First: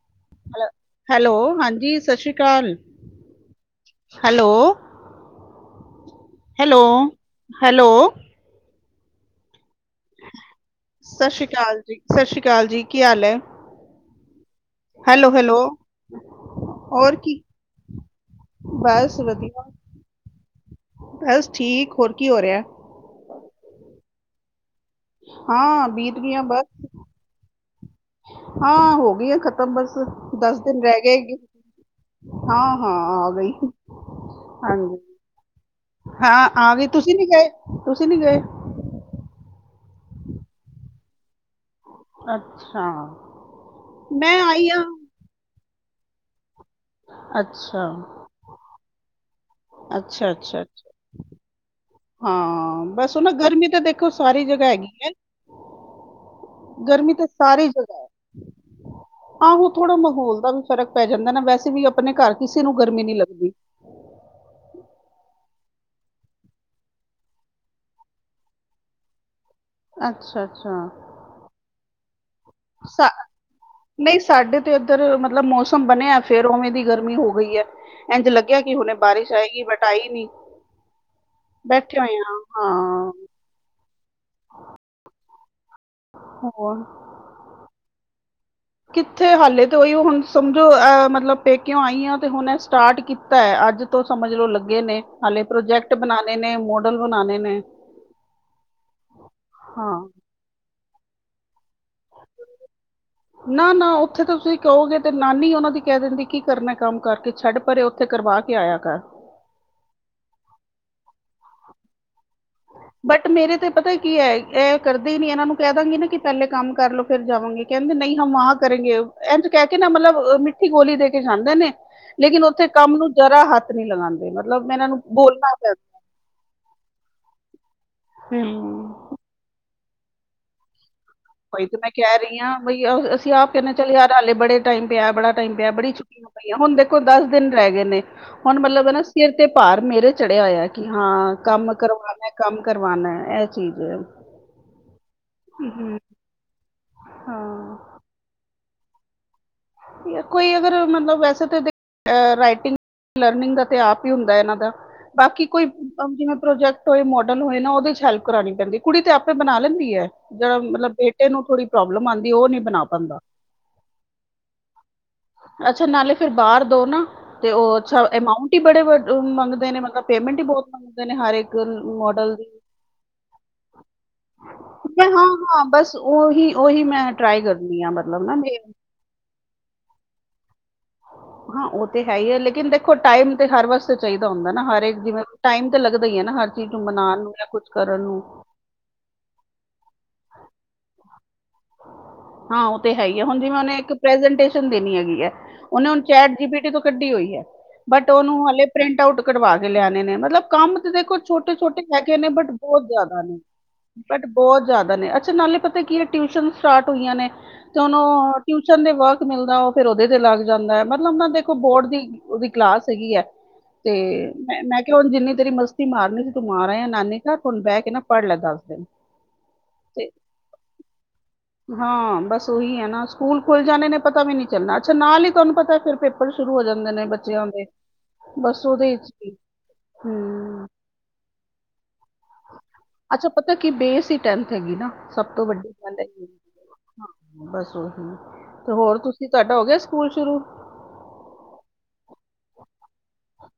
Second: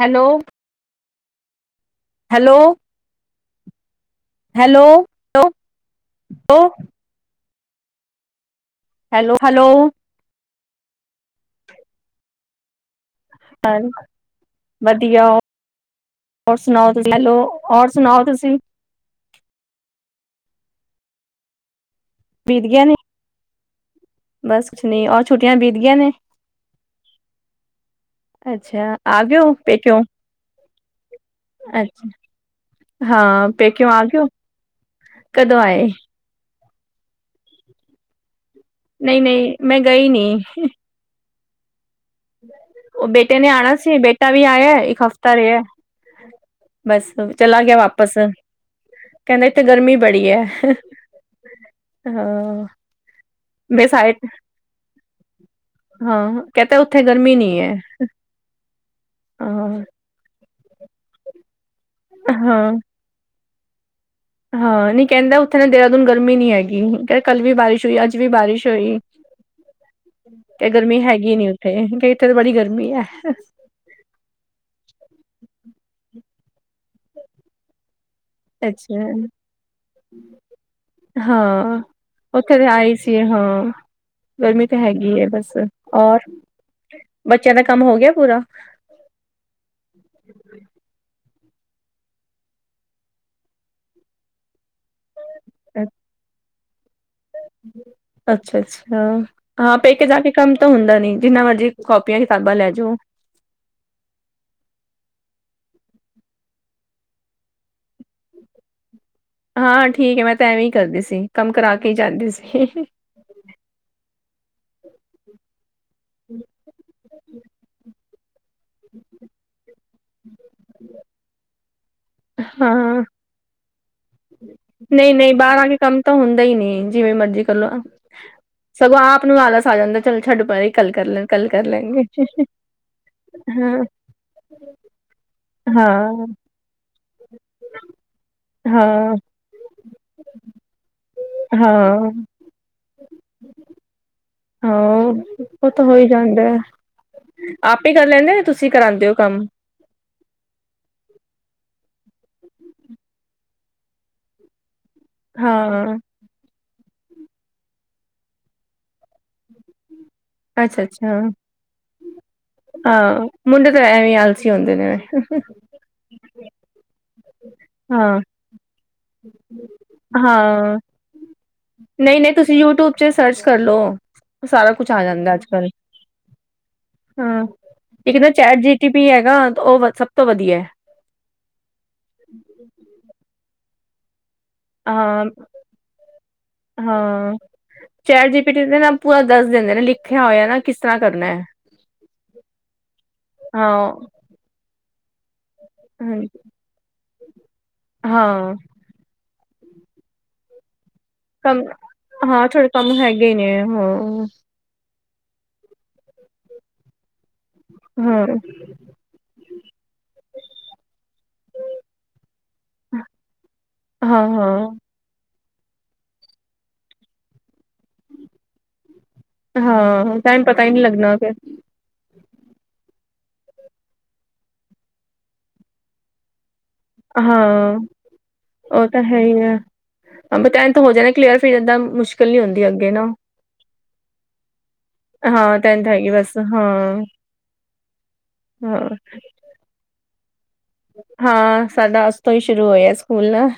Hello. Hello, hello ਹਾਂਜੀ ਸਤਿ ਸ਼੍ਰੀ ਹੈਲੋ ਅਕਾਲ। Hello hello. Hello, hello hello hello. ਸਤਿ ਸ੍ਰੀ ਅਕਾਲ ਜੀ। ਸਤਿ ਸ਼੍ਰੀ ਅਕਾਲ ਜੀ, ਕੀ ਹਾਲ ਹੈ? ਹਾਂ। ਵਧੀਆ, ਹੈਲੋ ਹੈਲੋ ਔਰ ਸੁਣਾਓ ਤੁਸੀ, ਹੋਰ ਹੈਲੋ ਕੀ ਹੋਰ ਸੁਣਾਓ ਤੁਸੀਂ? ਬਸ ਵਧੀਆ, ਬਸ ਠੀਕ ਹੋਰ ਕੀ ਹੋ ਰਿਹਾ? ਬੀਤ ਗਿਆ ਨੀ ਬਸ ਕੁਛ ਨੀ, ਔਰ ਛੁੱਟੀਆਂ ਬੀਤ ਗਈਆਂ ਨੇ? ਹਾਂ ਅੱਛਾ ਆ ਗਈਆਂ ਗਏ ਹੋ ਖਤਮ ਬਸ ਪੇਕਿਉਂ ਦਸ ਦਿਨ ਰਹਿ ਗਏ ਅੱਛਾ। ਹਾਂ ਆ ਹਾਂ ਗਈ ਪੇਕਉਂ ਆਗਓ ਹਾਂਜੀ ਕਦੋਂ ਆਏ। ਹਾਂ ਆ ਗਏ ਤੁਸੀਂ ਨੀ ਗਏ, ਤੁਸੀਂ ਨੀ ਗਏ। ਨਹੀਂ-ਨਹੀਂ ਮੈਂ ਗਈ ਨੀ। ਅੱਛਾ ਉਹ ਬੇਟੇ ਨੇ ਆਉਣਾ ਸੀ ਬੇਟਾ ਮੈਂ ਵੀ ਆਈ ਆਇਆ ਹਾਂ ਇੱਕ ਹਫ਼ਤਾ ਤਾ ਰਹੀਆ ਬਸ ਚਲਾ ਗਿਆ ਅੱਛਾ ਵਾਪਿਸ। ਕਹਿੰਦੇ ਇੱਥੇ ਗਰਮੀ ਬੜੀ ਅੱਛਾ ਹੈ। ਅੱਛਾ ਅੱਛਾ। ਹਾਂ ਬਸ ਉਹ ਨਾ ਗਰਮੀ ਤਾਂ ਮੈਂ ਦੇਖੋ ਸਾਈਡ ਸਾਰੀ ਜਗ੍ਹਾ ਹੈਗੀ ਹੈ। ਹਾਂ ਕਹਤੇ ਉੱਥੇ ਗਰਮੀ ਨੀ ਸਾਰੀ ਹੈ। ਜਗ੍ਹਾ ਆਹੋ ਹਾਂ ਥੋੜਾ ਮਾਹੌਲ ਦਾ ਵੀ ਫ਼ਰਕ ਪੈ ਜਾਂਦਾ ਨਾ ਵੈਸੇ ਵੀ ਆਪਣੇ ਘਰ ਕਿਸੇ ਹਾਂ ਨੂੰ ਗਰਮੀ ਨੀ ਲੱਗਦੀ। ਹਾਂ ਨਹੀਂ ਕਹਿੰਦਾ ਉੱਥੇ ਨਾ ਦੇਹਰਾਦੂਨ ਗਰਮੀ ਨ ਨਹੀਂ ਹੈਗੀ ਕਹ ਕੱਲ ਵੀ ਬਾਰਿਸ਼ ਹੋਈ ਅੱਜ ਵੀ ਬਾਰਿਸ਼ ਹੋਈ। ਅੱਛਾ ਤੇ ਗਰਮੀ ਅੱਛਾ ਹੈਗੀ ਨੀ ਉੱਥੇ ਕੇ ਇੱਥੇ ਤਾਂ ਬੜੀ ਗਰਮੀ ਹੈ। ਸਾ ਨਹੀਂ ਸਾਡੇ ਤੇ ਇੱਧਰ ਮਤਲਬ ਮੌਸਮ ਬਣਿਆ ਫੇਰ ਉਵੇਂ ਦੀ ਗਰਮੀ ਹੋ ਗਈ ਹੈ ਇੰਝ ਲੱਗਦਾ ਲੱਗਿਆ ਕਿ ਹੁਣੇ ਅੱਛਾ ਬਾਰਿਸ਼ ਆਏਗੀ ਬਟ ਆਈ ਨੀ। ਹਾਂ ਉੱਥੇ ਤਾਂ ਆਈ ਸੀ ਹਾਂ। ਗਰਮੀ ਤਾਂ ਹੈਗੀ ਹੈ ਬਸ ਔਰ ਹੋਰ ਬੱਚਿਆਂ ਦਾ ਕੰਮ ਹੋ ਗਿਆ ਪੂਰਾ। ਕਿੱਥੇ ਹਾਲੇ ਤੋਂਹੀ ਹੁਣ ਸਮਝੋ ਅ ਮਤਲਬ ਪੇਕਿਉਂ ਆਈ ਆ ਤੇ ਹੁਣ ਇਹ ਸਟਾਰਟ ਕੀਤਾ ਹੈ ਅੱਜ ਤੋਂ ਸਮਝ ਲੋਓ ਲੱਗੇ ਨੇ ਹਾਲੇ ਪ੍ਰੋਜੈਕਟ ਬਣਾਉਣੇ ਨੇ, ਮੋਡਲ ਬਣਾਉਣੇ ਨੇ। ਅੱਛਾ-ਅੱਛਾ ਹਾਂ ਪੇਕੇ ਜਾ ਕੇ ਕੰਮ ਤਾਂ ਹੁੰਦਾ ਨੀ ਜਿੰਨਾ ਮਰਜ਼ੀ ਕਾਪੀਆਂ ਕਿਤਾਬਾਂ ਲੈ ਜੋ। ਨਾ-ਨਾ ਉੱਥੇ ਤਾਂ ਤੁਸੀਂ ਕਹੋਗੇ ਤੇ ਨਾਨੀ ਉਹਨਾਂ ਦੀ ਕਹਿ ਦਿੰਦੀ ਕੀ ਕਰਨਾ ਕੰਮ ਕਰਕੇ। ਛੱਡ ਪਰੇ ਉੱਥੇ ਕਰਵਾ ਕੇ ਆਇਆ ਕਰ। ਹਾਂ ਠੀਕ ਹੈ ਮੈਂ ਤਾਂ ਐਵੇਂ ਹੀ ਕਰਦੀ ਸੀ ਕੰਮ ਕਰਾ ਕੇ ਹੀ ਜਾਂਦੀ ਸੀ। ਬਟ ਮੇਰੇ ਤੇ ਪਤਾ ਕੀ ਹੈ ਇਹ ਕਰਦੇ ਹੀ ਨੀ ਇਹਨਾਂ ਨੂੰ ਕਹਿ ਦਾਂਗੀ ਨਾ ਕਿ ਪਹਿਲੇ ਕੰਮ ਕਰਲੋ ਫਿਰ ਜਾਵਾਂਗੇ। ਕਹਿੰਦੇ ਨਹੀਂ ਹਮ ਵਹਾ ਕਰੇਗੇ ਇੰਝ ਕਹਿ ਕੇ ਨਾ ਮਤਲਬ ਮਿੱਠੀ ਗੋਲੀ ਦੇ ਕੇ ਜਾਂਦੇ ਨੇ। ਲੇਕਿਨ ਉੱਥੇ ਕੰਮ ਹਾਂ ਨੂੰ ਜ਼ਰਾ ਹੱਥ ਨੀ ਲਗਾਉਂਦੇ ਮਤਲਬ ਇਹਨਾਂ ਨੂੰ ਨਹੀਂ ਨਹੀਂ ਬੋਲਣਾ ਬਾਹਰ ਆ ਪੈਂਦਾ। ਕੇ ਕੰਮ ਤਾਂ ਹੁੰਦਾ ਹੀ ਨਹੀਂ ਜਿਵੇਂ ਮਰਜੀ ਕਰਲੋ। ਹਮ। ਸਗੋਂ ਆਪ ਨੂੰ ਆਲਸ ਆ ਜਾਂਦਾ ਚਲ ਛੱਡ ਪਰੇ ਕੱਲ ਕਰਲਾ ਬਾਈ ਤੇ ਮੈਂ ਕਹਿ ਰਹੀ ਹਾਂ ਬ ਅਸੀਂ ਆਪ ਕਹਿੰਦੇ ਹਾਂ ਚੱਲ ਯਾਰ ਹਾਲੇ ਬੜੇ ਟਾਈਮ ਪਿਆ, ਬੜਾ ਟਾਈਮ ਪਿਆ, ਬੜੀ ਛੁੱਟੀ ਹਾਂ ਪਈਆਂ ਹੁਣ ਦੇਖੋ ਦਸ ਦਿਨ ਰਹਿ ਗਏ ਨੇ। ਹੁਣ ਮਤਲਬ ਨਾ ਹਾਂ ਸਿਰ ਤੇ ਭਾਰ ਮੇਰੇ ਚੜਿਆ ਹੋਇਆ ਕਿ ਹਾਂ ਕੰਮ ਹਾਂ ਕਰਵਾਨੇ। ਕੰਮ ਕਰਵਾਉਣਾ ਇਹ ਚੀਜ਼ ਹੈ। ਹਾਂ ਉਹ ਤਾਂ ਹਮ, ਹੋ ਹੀ ਜਾਂਦਾ ਆਪ ਹਾਂ ਹੀ ਕਰ ਲੈਂਦੇਂ ਜਾ ਤੁਸੀਂ ਕਰਾਉਂਦੇ ਹੋ ਕੰਮ। ਕੋਈ ਅਗਰ ਮਤਲਬ ਵੈਸੇ ਤਾਂ ਦੇ ਰਾਈਟਿੰਗ ਲਰਨਿੰਗ ਦਾ ਤੇ ਆਪ ਹੀ ਹੁੰਦਾ ਇਹਨਾਂ ਦਾ ਬਾਕੀ ਕੋਈ ਹਾਂ ਜਿਵੇਂ ਪ੍ਰੋਜੈਕਟ ਕੋਈ ਮੋਡਲ ਹੋਏ ਨਾ ਉਹਦੇ ਚ ਹੈਲਪ ਕਰਵਾਣੀ ਪੈਂਦੀ ਹੈ ਕੁੜੀ ਤੇ ਆਪੇ ਬਣਾ ਲੈਂਦੀ ਹੈ। ਜਿਹੜਾ ਅੱਛਾ ਮਤਲਬ ਅੱਛਾ ਬੇਟੇ ਨੂੰ ਥੋੜੀ ਪ੍ਰੋਬਲਮ ਆਉਂਦੀ ਉਹ ਨੀ ਬਣਾ ਪਾਉਂਦਾ। ਹਾਂ ਮੁੰਡੇ ਤਾਂ ਐਵੇਂ ਆਲਸੀ ਹੁੰਦੇ ਨੇ। ਅੱਛਾ ਨਾਲੇ ਫਿਰ ਬਾਹਰ ਦੋ ਨਾ ਤੇ ਉਹ ਅੱਛਾ ਹਾਂ ਅਮਾਊਂਟ ਹੀ ਬੜੇ ਮੰਗਦੇ ਨੇ ਮਤਲਬ ਪੇਮੈਂਟ ਵੀ ਬਹੁਤ ਮੰਗਦੇ ਨੇ ਹਰ ਇੱਕ ਨਹੀਂ-ਨਹੀਂ ਮਾਡਲ ਦੀ ਤੁਸੀਂ ਯੂਟਿਊਬ ਚ ਸਰਚ ਕਰਲੋ। ਸਾਰਾ ਕੁਛ ਆ ਮੈਂ ਹਾਂ ਜਾਂਦਾ ਅੱਜ ਹਾਂ ਕੱਲ ਬਸ ਉਹੀ ਉਹੀ ਮੈਂ ਟਰਾਈ ਹਾਂ ਕਰਨੀ ਆ ਇੱਕ ਮਤਲਬ ਨਾ ਮੇ ਚੈਟ ਜੀ ਟੀ ਵੀ ਹੈਗਾ ਉਹ ਸਭ ਤੋਂ ਵਧੀਆ ਹੈ। ਹਾਂ ਉਹ ਤੇ ਹੈ ਹੀ ਹੈ ਲੇਕਿਨ ਦੇਖੋ ਟਾਈਮ ਤੇ ਹਰ ਵਸ ਚਾਹੀਦਾ ਹੁੰਦਾ ਨਾ ਹਰ ਜਿਵੇਂ ਹਾਂ ਟਾਈਮ ਤੇ ਲੱਗਦਾ ਹੀ ਹੈ ਨਾ ਹਰ ਚੀਜ਼ ਨੂੰ ਬਣਾਉਣ ਨੂੰ ਜਾਂ ਕੁੱਛ ਕਰਨ ਨੂੰ। ਫੇਰ ਜਿਸ ਦੇ ਨਾ ਪੂਰਾ ਦੱਸ ਦਿੰਦੇ ਨੇ ਲਿਖਿਆ ਹੋਇਆ ਨਾ ਕਿਸ ਤਰ੍ਹਾਂ ਕਰਨਾ ਹੈ। ਹਾਂ ਉਹ ਤੇ ਹੈਗੀ ਹੈ ਹੁਣ ਜਿਵੇਂ ਉਹਨੇ ਹਾਂ ਇੱਕ ਪ੍ਰਜਟੇਸ਼ਨ ਦੇਣੀ ਹੈਗੀ ਹੈ ਉਹਨੇ ਹੁਣ ਚੈਟ ਹਾਂਜੀ ਜੀ ਬੀ ਟੀ ਤੋਂ ਕੱਢੀ ਹੋਈ ਹੈ ਬਟ ਉਹਨੂੰ ਹਾਂ ਹਲੇ ਪ੍ਰਿੰਟ ਆਊਟ ਕਰਵਾ ਕੇ ਲਿਆਣੇ ਨੇ ਮਤਲਬ ਕੰਮ ਤੇ ਦੇਖੋ ਕੰਮ ਛੋਟੇ-ਛੋਟੇ ਹੈਗੇ ਨੇ ਹਾਂ ਬਟ ਥੋੜੇ ਬਹੁਤ ਕੰਮ ਜਾਦਾ ਹੈਗੇ ਹੀ ਨੇ ਬਟ ਹਾਂ ਬਹੁਤ ਜਾਦਾ ਨੇ ਅੱਛਾ ਨਾਲੇ ਪਤਾ ਕੀ ਹੈ। ਟਿਊਸ਼ਨ ਸਟਾਰਟ ਹੋਈਆਂ ਨੇ ਤੇ ਉਹਨੂੰ ਹਾਂ ਟਿਊਸ਼ਨ ਦੇ ਵਰਕ ਮਿਲਦਾ ਉਹ ਫਿਰ ਉਹਦੇ ਤੇ ਲੱਗ ਜਾਂਦਾ ਹੈ ਮਤਲਬ ਉਹ ਨਾ ਦੇਖੋ ਬੋਰਡ ਦੀ ਉਹਦੀ ਕਲਾਸ ਹੈਗੀ ਐ। ਤੇ ਹਾਂ ਮੈਂ ਮੈ। ਹਾਂ ਕਿ ਹੁਣ ਜਿੰਨੀ ਤੇਰੀ ਮਸਤੀ ਮਾਰਨੀ ਸੀ ਤੂੰ ਮਾਰ ਆਇਆ ਨਾਨੀ ਘਰ ਹੁਣ ਬਹਿ ਕੇ ਨਾ ਪੜ੍ਹ ਲੈ ਦੱਸ ਦਿਨ। ਤੇ ਹਾਂ ਟਾਈਮ ਪਤਾ ਹੀ ਨਹੀਂ ਲੱਗਣਾ ਫਿਰ। ਹਾਂ ਬਸ ਉਹੀ ਐ ਨਾ, ਸਕੂਲ ਖੁੱਲ ਜਾਣੇ ਨੇ ਪਤਾ ਵੀ ਨੀ ਚੱਲਣਾ। ਅੱਛਾ ਨਾਲ ਹੀ ਤੁਹਾਨੂੰ ਪਤਾ ਫਿਰ ਪੇਪ ਪੇਪਰ ਸ਼ੁਰੂ ਹੋ ਜਾਂਦੇ ਨੇ ਹਾਂ ਬੱਚਿਆਂ ਦੇ। ਬਸ ਉਹ ਉਹਦੇ ਤਾਂ ਵਿੱਚ ਹੈ ਇ ਹੀ ਐਬ‌ ਹੂੰ ਟੈਨਥ ਹੋ ਜਾਣੇ ਨਾ ਕਲੀਅਰ। ਫੇਰ ਏਦਾਂ ਮੁਸ਼ਕਿਲ ਨੀ ਹੁੰਦੀ ਅੱਗੇ ਨਾ। ਅੱਛਾ ਪਤਾ ਕੀ ਬੇਸ ਟੈਂਨਥ ਹੈਗੀ ਨਾ। ਸਭ ਤੋਂ ਹਾਂ ਵੱਡੀ ਟੈਨਥ ਗੱਲ ਐ ਹੈਗੀ ਬਸ ਹਾਂ ਬਸ ਉਹੀ ਤੇ ਹਾਂ ਹੋਰ ਤੁਸੀਂ ਤੁਡੇ ਹੋ ਗਏ ਸਕੂਲ ਸ਼ੁਰੂ। ਹਾਂ ਸਾਡਾ ਅੱਜ ਤੋਂ ਹੀ ਸ਼ੁਰੂ ਹੋਇਆ ਸਕੂਲ ਨਾ।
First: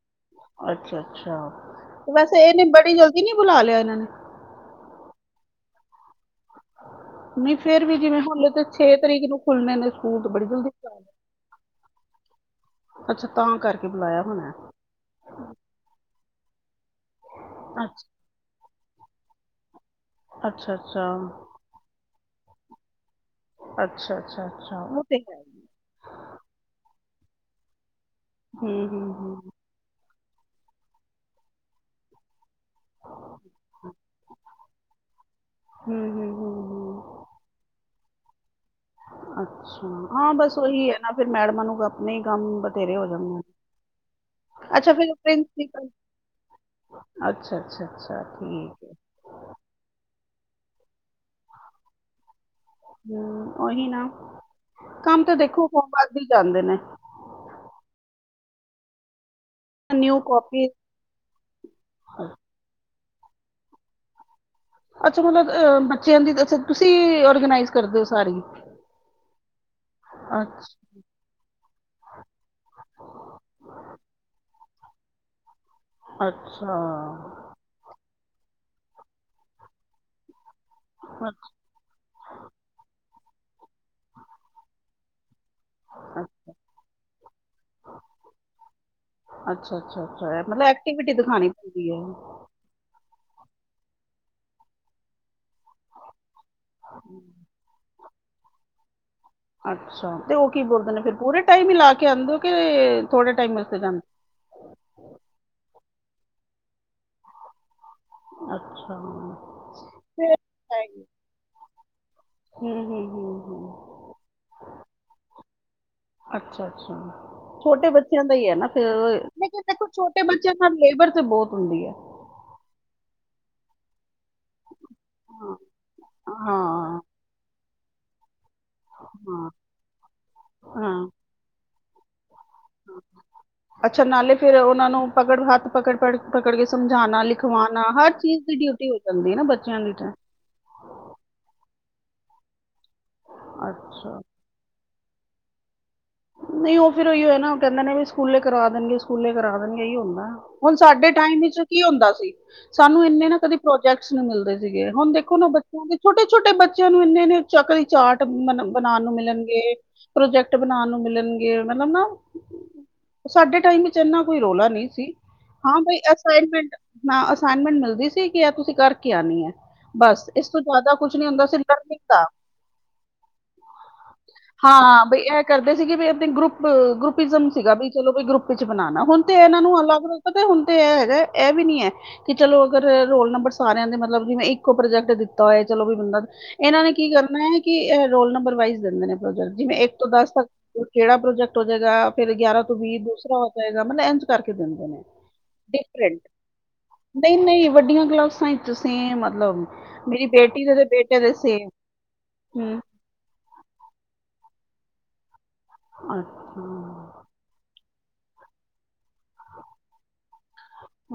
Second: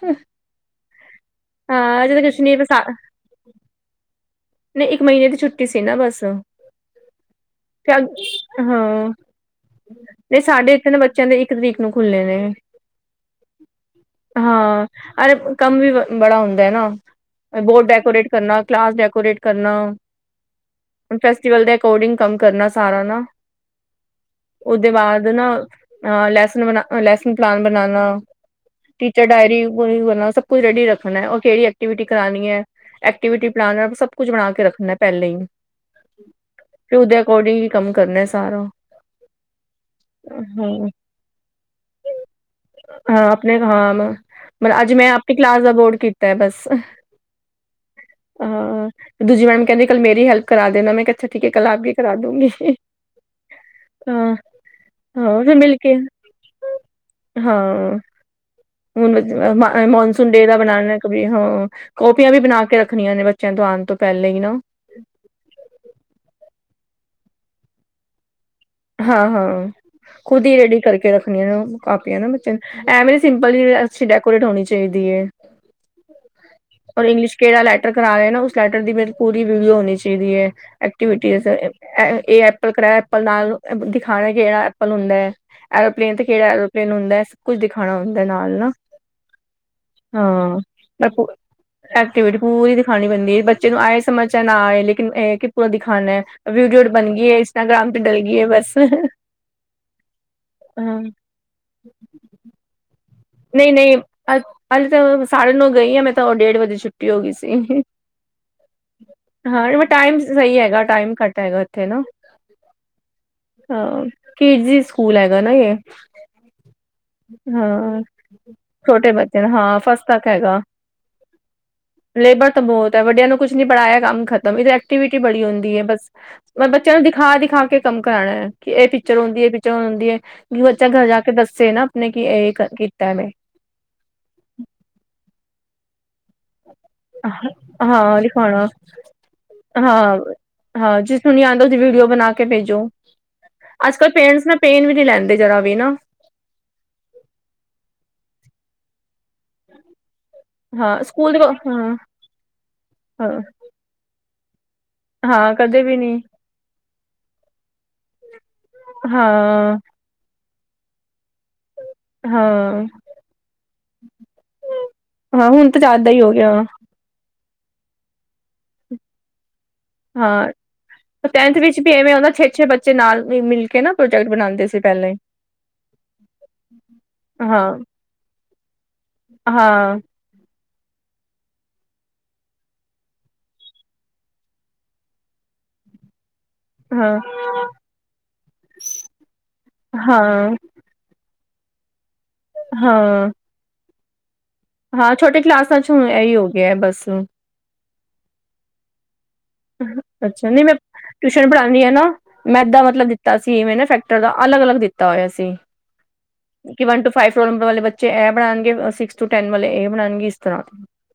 ਅੱਛਾ-ਅੱਛਾ, ਹਾਂ ਅਜੇ ਤਾਂ ਕੁਛ ਵੈਸੇ ਨੀ ਇਹਨੇ ਬੜੀ ਜਲਦੀ ਨੀ ਬੁਲਾ ਲਿਆ ਇਹਨਾਂ ਨੇ। ਨੀ ਇੱਕ ਮਹੀਨੇ ਦੀ ਛੁੱਟੀ ਸੀ ਨਾ ਬਸ। ਨਹੀਂ ਫੇਰ ਵੀ ਹਾਂ ਜਿਵੇਂ ਹੁਣ ਤੇ ਤਰੀਕ ਨੂੰ ਖੁੱਲਨੇ ਨੇ ਸਕੂਲ ਤੇ ਨੀ ਬੜੀ ਜਲਦੀ ਸਾਡੇ ਬੁਲਾ ਇਥੇ ਬੱਚਿਆਂ ਦੇ ਇੱਕ ਤਰੀਕ ਨੂੰ ਖੁੱਲ੍ਹੇ ਨੇ। ਅੱਛਾ ਤਾਂ ਕਰਕੇ ਬੁਲਾਇਆ ਹੋਣਾ। ਹਾਂ ਅਰੇ ਕੰਮ ਵੀ ਬੜਾ ਹੁੰਦਾ ਏ ਨਾ। ਬੋਰਡ ਅੱਛਾ ਡੈਕੋਰੇਟ ਕਰਨਾ, ਕਲਾਸ ਡੈਕੋਰੇਟ ਕਰਨਾ, ਅੱਛਾ ਅੱਛਾ ਹੁਣ ਫੈਸਟੀਵਲ ਤੇ। ਕੋਡਿੰਗ ਕੰਮ ਕਰਨਾ ਸਾਰਾ ਨਾ। ਅੱਛਾ-ਅੱਛਾ-ਅੱਛਾ ਉਹਦੇ ਉਥੇ ਬਾਅਦ ਹੈ ਹੀ ਐ। ਨਾ ਅ ਲੈਸਨ ਬ ਲੈਸਨ ਪਲਾਨ ਬਨਾਨਾ ਹੂੰ ਹੂੰ ਟੀਚਰ ਹੂੰ ਡਾਇਰੀ ਉਹੀ ਨਾ, ਸਭ ਕੁਛ ਰੈਡੀ ਰੱਖਣਾ ਔਰ ਕਿਹੜੀ ਐਕਟੀਵਿਟੀ ਕਰਾਣੀ ਏ, ਐਕਟੀਵਿਟੀ ਪਲਾਨ ਸਭ। ਕੁੱਝ ਬਣਾ ਕੇ ਰੱਖਣਾ ਪਹਿਲੇ ਹੀ। ਹੂੰ ਹੂੰ। ਹੂੰ ਫਿਰ ਹੂੰ। ਉਹਦੇ ਅਕੋਰਡਿੰਗ ਹੀ ਕੰਮ ਕਰਨਾ ਸਾਰਾ। ਅੱਛਾ, ਹਾਂ ਬਸ ਉਹੀ ਹਾਂ ਹੈ ਨਾ ਫਿਰ ਮੈਡਮਾਂ ਨੂੰ ਆਪਣੇ ਹੀ ਕੰਮ ਬਥੇਰੇ ਹੋ ਜਾ। ਹਾਂ ਆਪਣੇ ਕਾਮ ਮੈਂ ਅੱਜ ਮੈਂ ਆਪਣੀ ਕਲਾਸ ਦਾ ਪ੍ਰਿੰਸੀਪਲ ਬੋਰਡ ਕੀਤਾ ਬਸ ਅੱਛਾ ਅੱਛਾ ਅੱਛਾ ਠੀਕ ਹਾਂ। ਹੈ ਦੂਜੀ ਮੈਮ ਕਹਿੰਦੀ ਕੱਲ੍ਹ ਮੇਰੀ ਹੈਲਪ ਕਰਾ ਦੇਣਾ, ਮੈਂ ਕਿਹਾ ਅੱਛਾ ਠੀਕ ਐ, ਕੱਲ੍ਹ ਆਪ ਕੀ ਕਰਾ ਦੂੰਗੀ। ਹਮ ਉਹੀ ਨਾ ਹਾਂ ਕੰਮ ਤਾਂ ਹਾਂ ਫਿਰ ਦੇਖੋ ਮਿਲ ਹੋਮ ਕੇ ਵਧ ਹੀ ਜਾਂਦੇ ਨੇ। ਹਾਂ ਹੁਣ ਨਿਊ ਮੌਨਸੂਨ ਡੇ ਦਾ ਕਾਪੀ ਬਣਾਉਣਾ ਕੀ ਵੀ ਹਾਂ। ਕੌਪੀਆਂ ਵੀ ਬਣਾ ਕੇ ਰੱਖਣੀਆਂ ਨੇ ਬੱਚਿਆਂ ਤੋਂ ਆਣ ਤੋਂ ਪਹਿਲੇ ਹੀ ਨਾ। ਅੱਛਾ, ਮਤਲਬ ਅ ਬੱਚਿਆਂ ਦੀ ਤੁਸੀਂ ਔਰਗਨਾਈਜ਼ ਕਰਦੇ ਹੋ ਸਾਰੀ। ਹਾਂ-ਹਾਂ ਖੁਦ ਹੀ ਅੱਛਾ ਰੇਡੀ ਕਰਕੇ ਰੱਖ ਨਿਊ ਕਾਪੀਆਂ ਨਾ ਬੱਚਿਆਂ ਨੂੰ, ਐਵੇਂ ਦੀ ਸਿੰਪਲ ਜੀ ਅੱਛੀ ਡੈਕੋਰੇਟ ਹੋਣੀ ਚਾਹੀਦੀ ਐ। ਅੱਛਾ ਔਰ ਇੰਗਲਿਸ਼ ਕਿਹੜਾ ਲੈਟਰ ਕਰਾ ਰਹੇ ਨਾ ਉਸ ਲੈਟਰ ਦੀ ਮੇਰੀ ਪੂਰੀ ਵੀਡੀਓ ਹੋਣੀ ਚਾਹੀਦੀ ਐ। ਐਕਟੀਵਿਟੀ ਅੱਛਾ ਅਸਤੇ, ਐਪਲ ਕਰਲ ਨਾਲ ਦਿਖਾਣਾ ਕਿੜਾ ਐਪਲ ਹੁੰਦਾ ਐ। ਐਰੋਪਲੇਨ ਤੇ ਕਿਹੜਾ ਐਰੋਪਲੇਨ ਹੁੰਦਾ ਏ, ਸਭ ਕੁਛ ਦਿਖਾਣਾ ਹੁੰਦਾ ਨਾਲ ਨਾ। ਅੱਛਾ-ਅੱਛਾ-ਅੱਛਾ ਮਤਲਬ ਐਕਟੀਵਿਟੀ ਦਿਖਾਣੀ ਪੈਂਦੀ ਐ। ਐਕਟੀਵਿਟੀ ਪੂਰੀ ਦਿਖਾਣੀ ਪੈਂਦੀ ਐ ਬੱਚੇ ਨੂੰ ਆਏ ਸਮਝ ਚ ਨਾ ਆਏ ਲੇਕਿਨ ਇਹ ਪੂਰਾ ਦਿਖਾਨਾ ਵੀਡੀਓ ਬਣ ਗਈ ਐ। ਇੰਸਟਾਗ੍ਰਾਮ ਤੇ ਡਲ ਗਈ ਐ ਬਸ। ਅੱਛਾ ਤੇ ਉਹ ਕੀ ਬੋਲਦੇ ਨੇ ਫਿਰ ਪੂਰੇ ਟਾਈਮ ਹੀ ਲਾ ਕੇ ਆਦੇ ਓ ਕੇ। ਨਈ-ਨਈ ਅ ਅੱਜ ਤਾਂ ਮੈਂ ਸਾਢੇ ਨੌ ਗਈ ਹਾਂ ਮੈਂ ਤਾਂ ਉਹ ਡੇਢ ਵਜੇ ਛੁੱਟੀ ਹੋ ਗਈ ਸੀ। ਅੱਛਾ। ਹਾਂ ਟਾਈਮ ਫਿਰ ਸਹੀ ਹੈ ਹੈਗਾ, ਹੀ। ਟਾਈਮ ਘੱਟ ਹੈਗਾ ਉੱਥੇ ਨਾ। ਹੂੰ - ਹੂੰ- ਹੂੰ - ਹੂੰ। ਹਾਂ, ਕਿਡਸ ਜੀ ਸਕੂਲ ਹੈਗਾ ਨਾ ਇਹ। ਅੱਛਾ-ਅੱਛਾ, ਛੋਟੇ ਹਾਂ ਬੱਚਿਆਂ ਹੁੰਦਾ ਹੀ ਐ ਨਾ ਫੇਰ ਛੋਟੇ ਬੱਚੇ ਨੇ ਲੇਕਿਨ ਹਾਂ ਦੇਖੋ ਫਸਟ ਛੋਟੇ ਤੱਕ ਬੱਚਿਆਂ ਹੈਗਾ ਨਾਲ ਲੇਬਰ ਤੇ ਬਹੁਤ ਹੁੰਦੀ ਐ। ਲੇਬਰ ਤਾਂ ਬੌਤ ਐ ਵੱਡਿਆਂ ਨੂੰ ਕੁੱਛ ਨੀ ਪੜਾਇਆ ਕੰਮ ਖਤ ਮ ਐਕਟੀਵਿਟੀ ਬੜੀ ਹਾਂ ਹੁੰਦੀ ਐ ਬਸ, ਪਰ ਬੱਚਿਆਂ ਹਾਂ ਨੂੰ ਦਿਖਾ- ਦਿਖਾ ਕੇ ਕੰਮ ਕਰਾਣਾ ਕਿ ਇਹ ਪਿ ਚਰ ਹੂੰਦੀ ਹਾਂ ਐ-ਪਿਚਰ ਹੂੰਦੀ ਐ ਵੀ ਬੱਚਾ ਘਰ ਹਾਂ। ਜਾ ਕੇ ਦੱਸੇ ਨਾ ਆਪਣੇ ਕਿ ਐ ਕੀਤਾ ਮੈਂ। ਅੱਛਾ, ਨਾਲੇ ਫੇਰ ਉਨਾ ਨੂੰ ਪਕੜ ਹੱਥ ਪਕੜ ਪੜ ਪਕੜ ਕੇ ਸਮਝਾਣਾ, ਲਿਖਵਾਣਾ ਹਰ ਹਾਂ ਚੀਜ਼ ਦੀ ਲਿਖਾਉਣਾ ਡਿਊਟੀ ਹੋ ਜਾਂਦੀ ਐ ਨਾ ਬੱਚਿਆਂ ਦੀ ਤਾਂ ਹਾਂ ਹਾਂ ਜਿਸਨੂੰ ਨੀ ਆਂਦਾ ਉਸਦੀ ਵੀਡੀਓ ਬਣਾ ਕੇ ਪੇਜੋ। ਅੱਜ ਕੱਲ ਅੱਛਾ ਪੇਰੈਂਟਸ ਨਾ ਪੇਨ ਵੀ ਨੀ ਲੈਂਦੇ ਜਰਾ ਵੀ ਨਾ। ਨਈ ਓ ਫਿਰ ਓਈਓ ਐਨਾ ਓ ਕੈਂਦੇ ਨੇ ਵੀ ਸਕੂਲੇ ਕਰਾ ਦੇਣਗੇ ਸਕੁਲੇ ਕਰਾ ਦੇਣਗੇ ਏਈ ਹੁੰਦਾ, ਹੁਣ ਹਾਂ ਸਾਡੇ ਸਕੂਲ ਦੇ ਟਾਈਮ ਚ ਕੀ ਹਾਂ ਹੁੰਦਾ ਸੀ ਸਾਨੂੰ ਇੰਨੇ ਨਾ ਹਾਂ ਕਦੇ ਪ੍ਰੋਜੈਕਟਸ ਨੂੰ ਮਿਲਦੇ। ਸੀਗੇ ਹੁਣ ਦੇਖੋ ਨਾ ਹਾਂ ਕਦੇ ਬੱਚਿਆਂ ਵੀ ਦੇ ਨੀ ਛੋਟੇ-ਛੋਟੇ ਬੱਚਿਆਂ ਨੂੰ ਇੰਨੇ ਚੱਕਰੀ ਚਾਟ ਬਣਾਣ ਨੂੰ ਮਿਲਣਗੇ। ਹਾਂ ਪ੍ਰੋਜੈਕਟ ਬਣਾਣ ਨੂੰ ਮਿਲਣਗੇ ਮਤਲਬ ਨਾ ਹਾਂ ਸਾਡੇ ਟਾਈਮ ਚ ਇਨਾ ਕੋਈ ਰੌਲਾ ਨਈ ਸੀ ਹੁਣ ਹਾਂ, ਤਾਂ ਬਈ ਜ਼ਿਆਦਾ ਹੀ ਹੋ ਗਿਆ ਅਸਾਈਨਮੈਂਟ ਨਾ ਅਸਾਈਨਮੈਂਟ ਮਿਲਦੀ ਸੀ ਕਿ ਐ ਤੁਸੀਂ ਕਰਕੇ ਆਣੀ ਐ। ਬਸ ਹਾਂ ਇਸ ਤੋਂ ਜ਼ਐਦਾ ਕੁਛ ਨੀ ਹੁੰਦਾ ਸੀ ਟੈਨਥ ਵਿੱਚ ਵੀ ਲਰਨਿੰਗ ਐਵੇਂ ਦਾ। ਹੁੰਦਾ ਛੇ-ਛੇ ਬੱਚੇ ਨਾਲ ਮਿਲ ਕੇ ਨਾ ਪ੍ਰੋਜੈਕਟ ਬਣਾਉਂਦੇ ਸੀ ਹਾਂ, ਪਹਿਲੇ ਬਈ ਐ ਕਰਦੇ ਸੀਗੇ ਵੀ ਓ ਦਿਨ ਗਰੁੱਪ ਗਰੁਪਿਜ਼ਮ ਸੀਗਾ ਹਾਂ, ਵੀ ਚਲੋ ਬਈ ਗਰੁੱਪ ਚ ਬਣਾਣਾ ਹੁਣ ਤੇ ਇਹਨਾਂ ਨੂੰ ਹਾਂ, ਅਲੱਗ-ਅਲਗ ਪਤਾ ਹੁਣ ਤੇ ਐ ਹੈਗਾ ਐ ਵੀ ਨੀ ਐ ਕਿ ਚਲੋ ਅਗਰ ਰੋਲ ਨੰਬਰ ਸਾਰਿਆਂ ਦੇ ਮਤਲਬ ਜਿਵੇਂ ਇੱਕੋ ਪ੍ਰੋਜੈਕਟ ਦਿੱਤਾ ਹੋਇਆ ਚਲੋ ਵੀ ਬੰਦਾ ਇਹਨਾਂ ਨੇ ਕੀ ਹਾਂ, ਕਰਨਾ ਐ ਕਿ ਐ ਰੋਲ ਨੰਬਰ ਵਾਈਜ਼ ਦਿੰਦੇ ਨੇ ਪ੍ਰੋਜੈਕਟ ਜਿਵੇਂ ਇੱਕ ਤੋਂ ਦਸ ਤੱਕ ਹਾਂ, ਕੇੜਾ ਪ੍ਰੋਜੈਕਟ ਹੋ ਜੇਗਾ ਫਿਰ ਗਿਆਰਾਂ ਤੋਂ ਵੀਹ ਹਾਂ। ਦੂਸਰਾ ਹੋ ਜਾਏਗਾ ਮਤਲਬ ਇਂਜ ਕਰਕੇ ਦਿੰਦੇ ਨੇ ਹਾਂ ਛੋਟੇ ਕਲਾਸਾਂ ਚ ਹੁਣ ਡਿਫਰੈਂਟ ਇਹੀ ਹੋ ਗਿਆ ਬਸ ਨਈ-ਨਈ ਵੱਡੀਆਂ ਕਲਾਸਾਂ ਤੁ ਸੇਮ ਮਤਲਬ ਮੇਰੀ ਅੱਛਾ ਨਈ ਬੇਟੀ ਮੈਂ, ਦੇ ਤੇ ਬੇਟੇ ਦੇ ਟਿਊਸ਼ਨ ਸੇਮ ਪੜ੍ਹਾਣੀ ਆ ਨਾ ਮੈਥ ਹੂੰ ਦਾ ਮਤਲਬ ਤਾਂ ਅਸੀਂ ਇਵੇਂ ਨਾ ਸੈਕਟਰ ਦਾ ਅਲਗ-ਅਲਗ ਦਿੱਤਾ ਹੋਏਆ ਸੀ, ਕਿ ਅੱਛਾ one two five. Roll number ਵਾਲੇ ਬੱਚੇ ਐ ਬਣਾਣਗੇ, ਸਿਕਸ ਟੂ‌ਟੈਨ ਵਾਲੇ ਏ ਬਣਾਣਗੇ ਇਸ ਤਰ੍ਹਾਂ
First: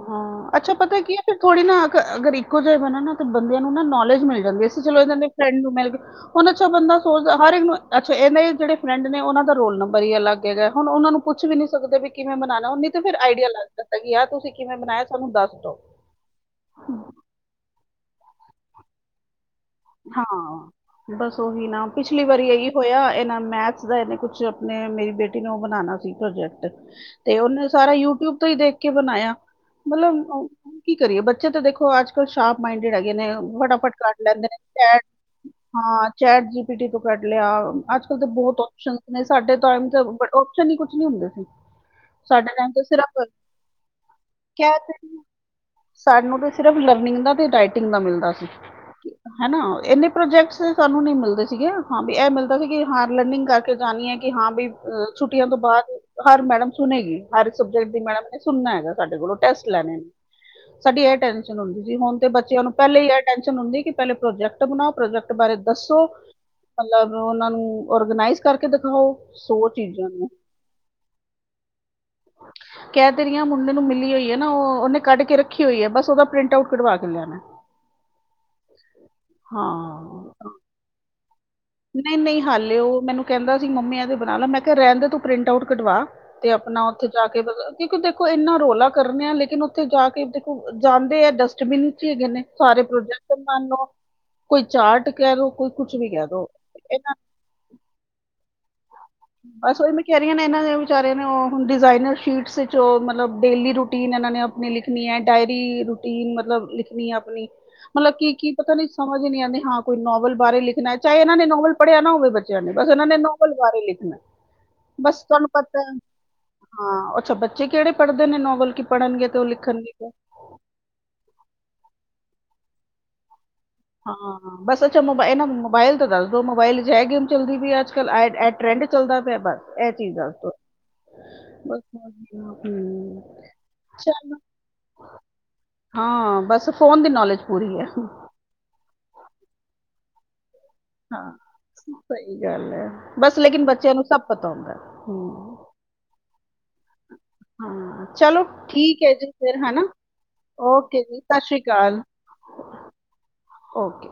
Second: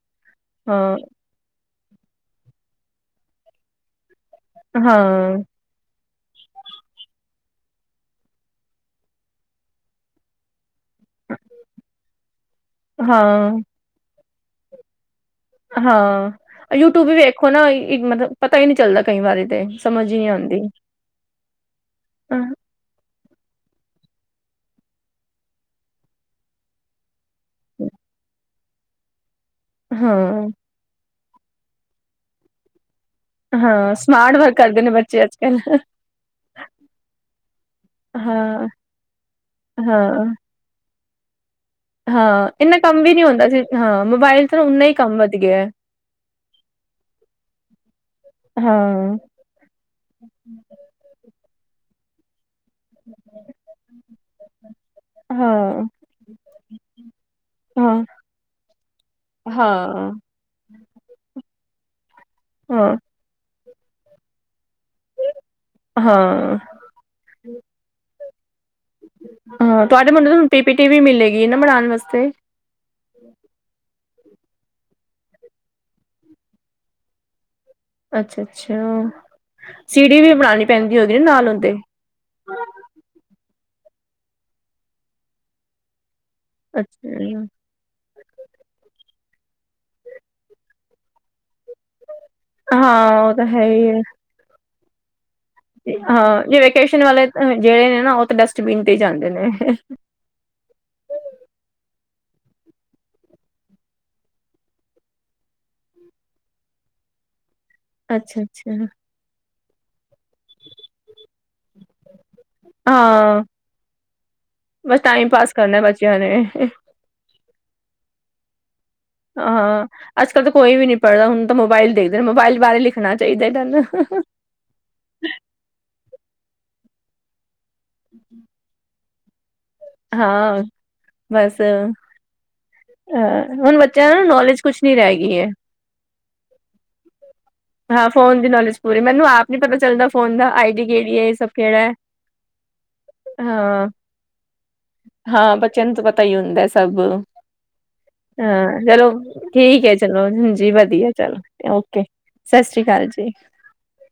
ਹਾਂ ਅੱਛਾ ਹਾਂ, ਪਤਾ ਕੀ ਐ ਵੀ ਥੋੜ੍ਹੀ ਨਾ ਅਗਰ ਇੱਕੋ ਜੀ ਬਣੇ ਨਾ ਤੇ ਬੰਦਿਆਂ ਨੂੰ ਨਾ ਨੌਲੇਜ ਮਿਲ ਜਾਂਦੀ ਸੀਂ ਚਲੋ ਇਦਾਂ ਦੇ ਹਾਂ, ਫਰੈਂਡ ਨੂੰ ਮਿਲ ਕੇ ਹੁਣ ਅੱਛਾ ਬੰਦਾ ਸੋਚਦਾ ਹਰ ਇੱਕ ਨੂੰ ਅੱਛਾ ਇਨੇ ਦੇ ਜੇੜੇ ਫਰੈਂਡ ਨੇ ਉਨਾਂ ਦਾ ਰੋਲ ਨੰਬਰ ਈ ਅੱਲਗ ਹੈਗਾ ਹੁਣ ਉਨਾਂ ਨੂੰ ਪੁੱਛ ਵੀ ਨਈ ਸਕਦੇ ਵੀ ਕਿਵੇਂ ਬਣਾਣਾ ਓ ਨਈ ਤੇ ਫੇਰ ਆਈਡੀਆ ਹਾਂ, ਲੱਗਦਾ ਕਿ ਤੁਸੀਂ ਕਿਵੇਂ ਬਣਾਇਆ ਸਾਨੂੰ ਦੱਸ ਦਿਓ ਹਾਂ, ਯੂਟਿਊਬ ਵੀ ਵੇਖੋ ਨਾ ਮਤਲਬ ਪਤਾ ਈ ਨਈ ਚੱਲਦਾ ਕਈ ਵਾਰੀ ਤੇ। ਸਮਝ ਹੀ ਨਹੀਂ ਆਉਂਦੀ ਹਾਂ, ਬਸ ਓਹੀ ਨਾ ਪਿਛਲੀ ਵਾਰੀ ਏਈਓ ਹੋਇਆ ਇਨਾਂ ਮੈਥਸ ਦਾ ਇਨੇ ਕੁਛ ਆਪਣੇ ਮੇਰੀ ਬੇਟੀ ਨੂੰ ਓ ਬਣਾਣਾ ਸੀ ਪ੍ਰੋਜੈਕਟ। ਤੇ ਉਨੇ ਸਾਰਾ ਯੂਟਿਊਬ ਤੋਂ ਈ ਦੇਖ ਕੇ ਬਣਾਇਆ। ਮਤਲਬ ਹਾਂ, ਕੀ ਕਰੀਏ ਬੱਚੇ ਤਾਂ ਦੇਖੋ ਅੱਜ-ਕੱਲ ਸ਼ਾਰਪ ਮਾਈਂਡਡ ਹੈਗੇ ਨੇ, ਫਟਾਫਟ ਕਟ ਲੈਂਦੇ ਨੇ। [unintelligible] ਬੱਚੇ ਚੈਟ ਨੇ ਅੱਜ-ਕੱਲ। ਹਾਂ ਚੈਟ ਜੀਪੀਟੀ ਤੋਂ ਕੱਢ ਲਿਆ। ਅੱਜ-ਕੱਲ ਤੇ ਬੌਤ ਹਾਂ, ਉਪਸ਼ਨਸ ਨੇ ਸਾਡੇ ਟਾਈਮ ਤੇ ਹਾਂ। ਓ ਸ਼ਨੀ ਕੁਛ ਨੀ ਹੁੰਦੇ ਸੀ। ਹਾਂ, ਸਾਡੇ ਟਾਈਮ ਇੰਨਾ ਤੇ ਕੰਮ ਵੀ ਸਿਰਫ ਨਈ ਹੁੰਦਾ ਸੀ, ਹਾਂ ਮੋਬਾਇਲ ਤਾਂ ਕਹਿ ਉੱਨਾ ਈ ਤੇ ਕੰਮ ਵੱਧ ਗਿਆ। ਸਾਨੂੰ ਤੇ ਸਿਰਫ ਲਰਨਿੰਗ ਦਾ ਤੇ ਰਾਈਟਿੰਗ ਦਾ ਮਿਲਦਾ ਸੀ। ਹਾਂ, ਹੈਨਾ ਇੰਨੇ ਪ੍ਰੋਜੈਕਟਸ ਸਾਨੂੰ ਨਈਂ ਮਿਲਦੇ ਸੀਗੇ ਹਾਂ ਵੀ ਏ ਮਿਲਦਾ ਸੀ ਕਿ ਹਾਂ, ਲਰਨਿੰਗ ਕਰਕੇ ਜਾਣੀ ਐ ਕਿ ਹਾਂ ਬਈ ਛੁੱਟੀਆਂ ਤੋਂ ਬਾਦ ਹਾਂ, ਹਰ ਮੈਡਮ ਸੁਣੇਗੀ। ਹਰ ਸਬਜੈਕਟ ਹਾਂ, ਦੀ ਮੈਡਮ ਨੇ ਸੁਣਨਾ ਹੈਗਾ ਸਾਡੇ ਕੋਲੋਂ ਟੈਸਟ ਲੈਣੇ ਨੇ। ਹਾਂ, ਸਾਡੀ ਐ ਟੈਨਸ਼ਨ ਹੁੰਦੀ ਸੀ ਹੁਣ ਤੇ ਬੱਚਿਆਂ ਨੂੰ ਹਾਂ। ਪੈਲੇ ਈ ਐ ਟੈਸ਼ਨ ਹੁੰਦੀ ਕਿ ਪੈਲੇ ਪ੍ਰੋਜੈਕਟ ਬਣਾਓ, ਪ੍ਰੋਜੈਕਟ ਬਾਰੇ ਦੱਸੋ ਹਾਂ, ਮਤਲਬ ਉਨਾ ਨੂੰ ਓਰਗਨਾਈਜ਼ ਕਰਕੇ ਦਿਖਾਓ ਸੋ ਹਾਂ ਚੀਜ਼ਾਂ ਤੁਹਾਡੇ ਨੂੰ ਤੇ ਕੈ ਤੇ ਰੀ ਆ, ਮੁੰਡੇ ਨੂੰ ਮਿਲੀ ਹੋਈ ਐ ਨਾ ਓ ਉਨੇ ਕੱਢ ਕੇ ਰੱਖੀ ਹੋਈ ਐ ਬਸ ਉਦਾ ਪ੍ਰਿੰਟ ਆਊਟ ਕੱਢਵਾ ਕੇ ਲਿਆਣਾਂ ਮੈਂ। ਅੱਛਾ, ਅੱਛਾ, ਸੀੜੀ ਵੀ ਬਣਾਣੀ ਪੈਂਦੀ ਹੋਗੀ ਨਾ ਨਾਲ ਓੱਦੇ। ਨਈ-ਨਈ ਹਾਲੇ ਓ ਮੈਨੂੰ ਕੈਂਦਾ ਸੀ ਮੰਮੀ ਐਦੇ ਬਣਾ ਲਾ ਮੈਂ ਕਿਆ ਰੈਂਦੇ ਤੂੰ ਪ੍ਰਿੰਟ ਆਊਟ ਕਢਵਾ ਤੇ ਆਪਣਾ ਉੱਥੇ ਜਾ ਕੇ ਅੱਛਾ। ਮਤਬਲ ਕਿਉਂਕਿ ਦੇਖੋ ਇੰਨਾ ਰੌਲਾ ਕਰਨੇ ਆ ਲੇਕਿਨ ਓਂਥੇ ਜਾ ਕੇ ਦੇਖੋ ਜਾਂਦੇ ਐ ਡਸਟਬਿਨ ਚ ਈ ਹੈਗੇ ਨੇ ਸਾਰੇ ਪ੍ਰੋਜੈਕਟ। ਹਾਂ ਓ ਤਾਂ ਹੈ ਮੰਨ ਲਵੋ ਈ ਐ ਕੋਈ ਚਾਟ ਕੈ ਲੋ। ਹਾਂ, ਜੇ ਵੈਕੇਸ਼ਨ ਵਾਲੇ ਜੇੜੇ ਨੇ‌ ਨਾ ਓ ਤਾਂ ਡਸਟਬਿਨ ਤੇ ਈ ਜਾਂਦੇ ਨੇ। ਬਸ ਓ ਐਮੇ ਕੈ ਰਈਆਂ ਨੇ ਇਨਾਂ ਦੇ ਵਿਚਾਰਿਆਂ ਨੇ ਓ ਹੁਣ ਡਿਜ਼ਾਇਨਰ ਸ਼ੀਟਸ ਚ ਓ ਮਤਲਬ ਡੇਲੀ ਰੂਟੀਨ ਇਨਾਂ ਨੇ ਅਪ ਮੈਂਲਿਖਣੀ ਆ ਡਾਇਰੀ ਰੂਟੀਨ ਮਤਲਬ ਲਿਖਣੀ ਹੈ ਆਪਣੀ। ਮਤਲਬ ਕੀ-ਕੀ ਪਤਾ ਅੱਛਾ-ਅੱਛਾ ਨੀ ਸਮਝ ਈ ਨੀ ਆਂਦੀ ਹਾਂ ਕੋਈ ਨੋਵਲ ਬਾਰੇ ਲਿਖਣਾ ਹੈ ਚਾਹੇ ਏਨਾਂ ਨੇ ਨੋਵਲ ਪੜਿਆ ਨਾ ਹੋਵੇ ਬੱ ਬਸ ਉਹਨਾਂ ਨੇ ਹਾਂ। ਨੋਵਲ ਬਾਰੇ ਲਿਖ ਬਸ ਟਾਈਮ ਪਾਸ ਕਰਨਾ ਬੱਚਿਆਂ ਨੇ। ਹਾਂ ਅੱਛਾ ਬੱਚੇ ਕਿਹੜੇ ਪੜ੍ਹਦੇ ਨੇ ਨੋਵਲ ਪੜ੍ਹਨਗੇ ਤੇ ਉਹ ਹਾਂ ਲਿਖਣਗੇ ਅੱਜ ਕੱਲ੍ਹ ਤੇ ਕੋਈ ਵੀ ਨੀ ਪੜ੍ਹਦਾ ਹੁਣ ਤਾਂ ਮੋਬਾਇਲ ਦੇਖਦੇ ਮੋਬਾਇਲ ਬਾਰੇ ਲਿਖਣਾ ਚਾਹੀਦਾ ਤੁਹਾਨੂੰ। ਹਾਂ ਬਸ ਅੱਛਾ ਮੋਬਾਇਲ ਇਹ ਨਾ ਮੋਬਾਇਲ ਤਾਂ ਦੱਸ ਦੋ ਮੋਬਾਇਲ ਚ ਹੈ ਗੇਮ ਚੱਲਦੀ ਪਈ ਅੱਜ ਕੱਲ ਟਰੈਂਡ ਚੱਲਦਾ ਪਿਆ ਬਸ ਇਹ ਚੀਜ਼ਾਂ ਤੋਂ। ਹਾਂ ਬਸ, ਅਹ ਹੁਣ ਬੱਚਿਆਂ ਨੂੰ ਚਲੋ ਨੌਲੇਜ ਕੁਛ ਨੀ ਰਹਿ ਗਈ ਹੈ। ਹਾਂ ਬਸ ਫੋਨ ਦੀ ਨੌਲੇਜ ਪੂਰੀ ਹੈ। ਹਾਂ ਫੋਨ ਦੀ ਨੌਲੇਜ ਪਰ ਮੈਨੂੰ ਆਪ ਨੀ ਪਤਾ ਚੱਲਦਾ ਫੋਨ ਦਾ ਆਈ ਡੀ ਕਿਹੜੀ ਹੈ ਹਾਂ ਇਹ ਸਭ ਕਿਹੜਾ ਹੈ ਸਹੀ ਗੱਲ ਹੈ ਬਸ ਲੇਕਿਨ ਹਾਂ ਬੱਚਿਆਂ ਨੂੰ ਸਭ ਪਤਾ ਹੁੰਦਾ। ਹਾਂ ਹਮ, ਬੱਚਿਆਂ ਨੂੰ ਤਾਂ ਪਤਾ ਹੀ ਹੁੰਦਾ ਸਭ। ਹਾਂ ਚਲੋ ਹਾਂ ਠੀਕ ਚਲੋ ਹੈ ਜੀ ਫਿਰ ਹਨਾ ਠੀਕ ਹੈ ਚਲੋ ਹਾਜੀ ਓਕੇ ਵਧੀਆ ਜੀ ਚੱਲ ਸਤਿ ਸ਼੍ਰੀ ਅਕਾਲ ਓਕੇ। ਸਸਰੀ ਅਕਾਲ ਜੀ। ਓਕੇ।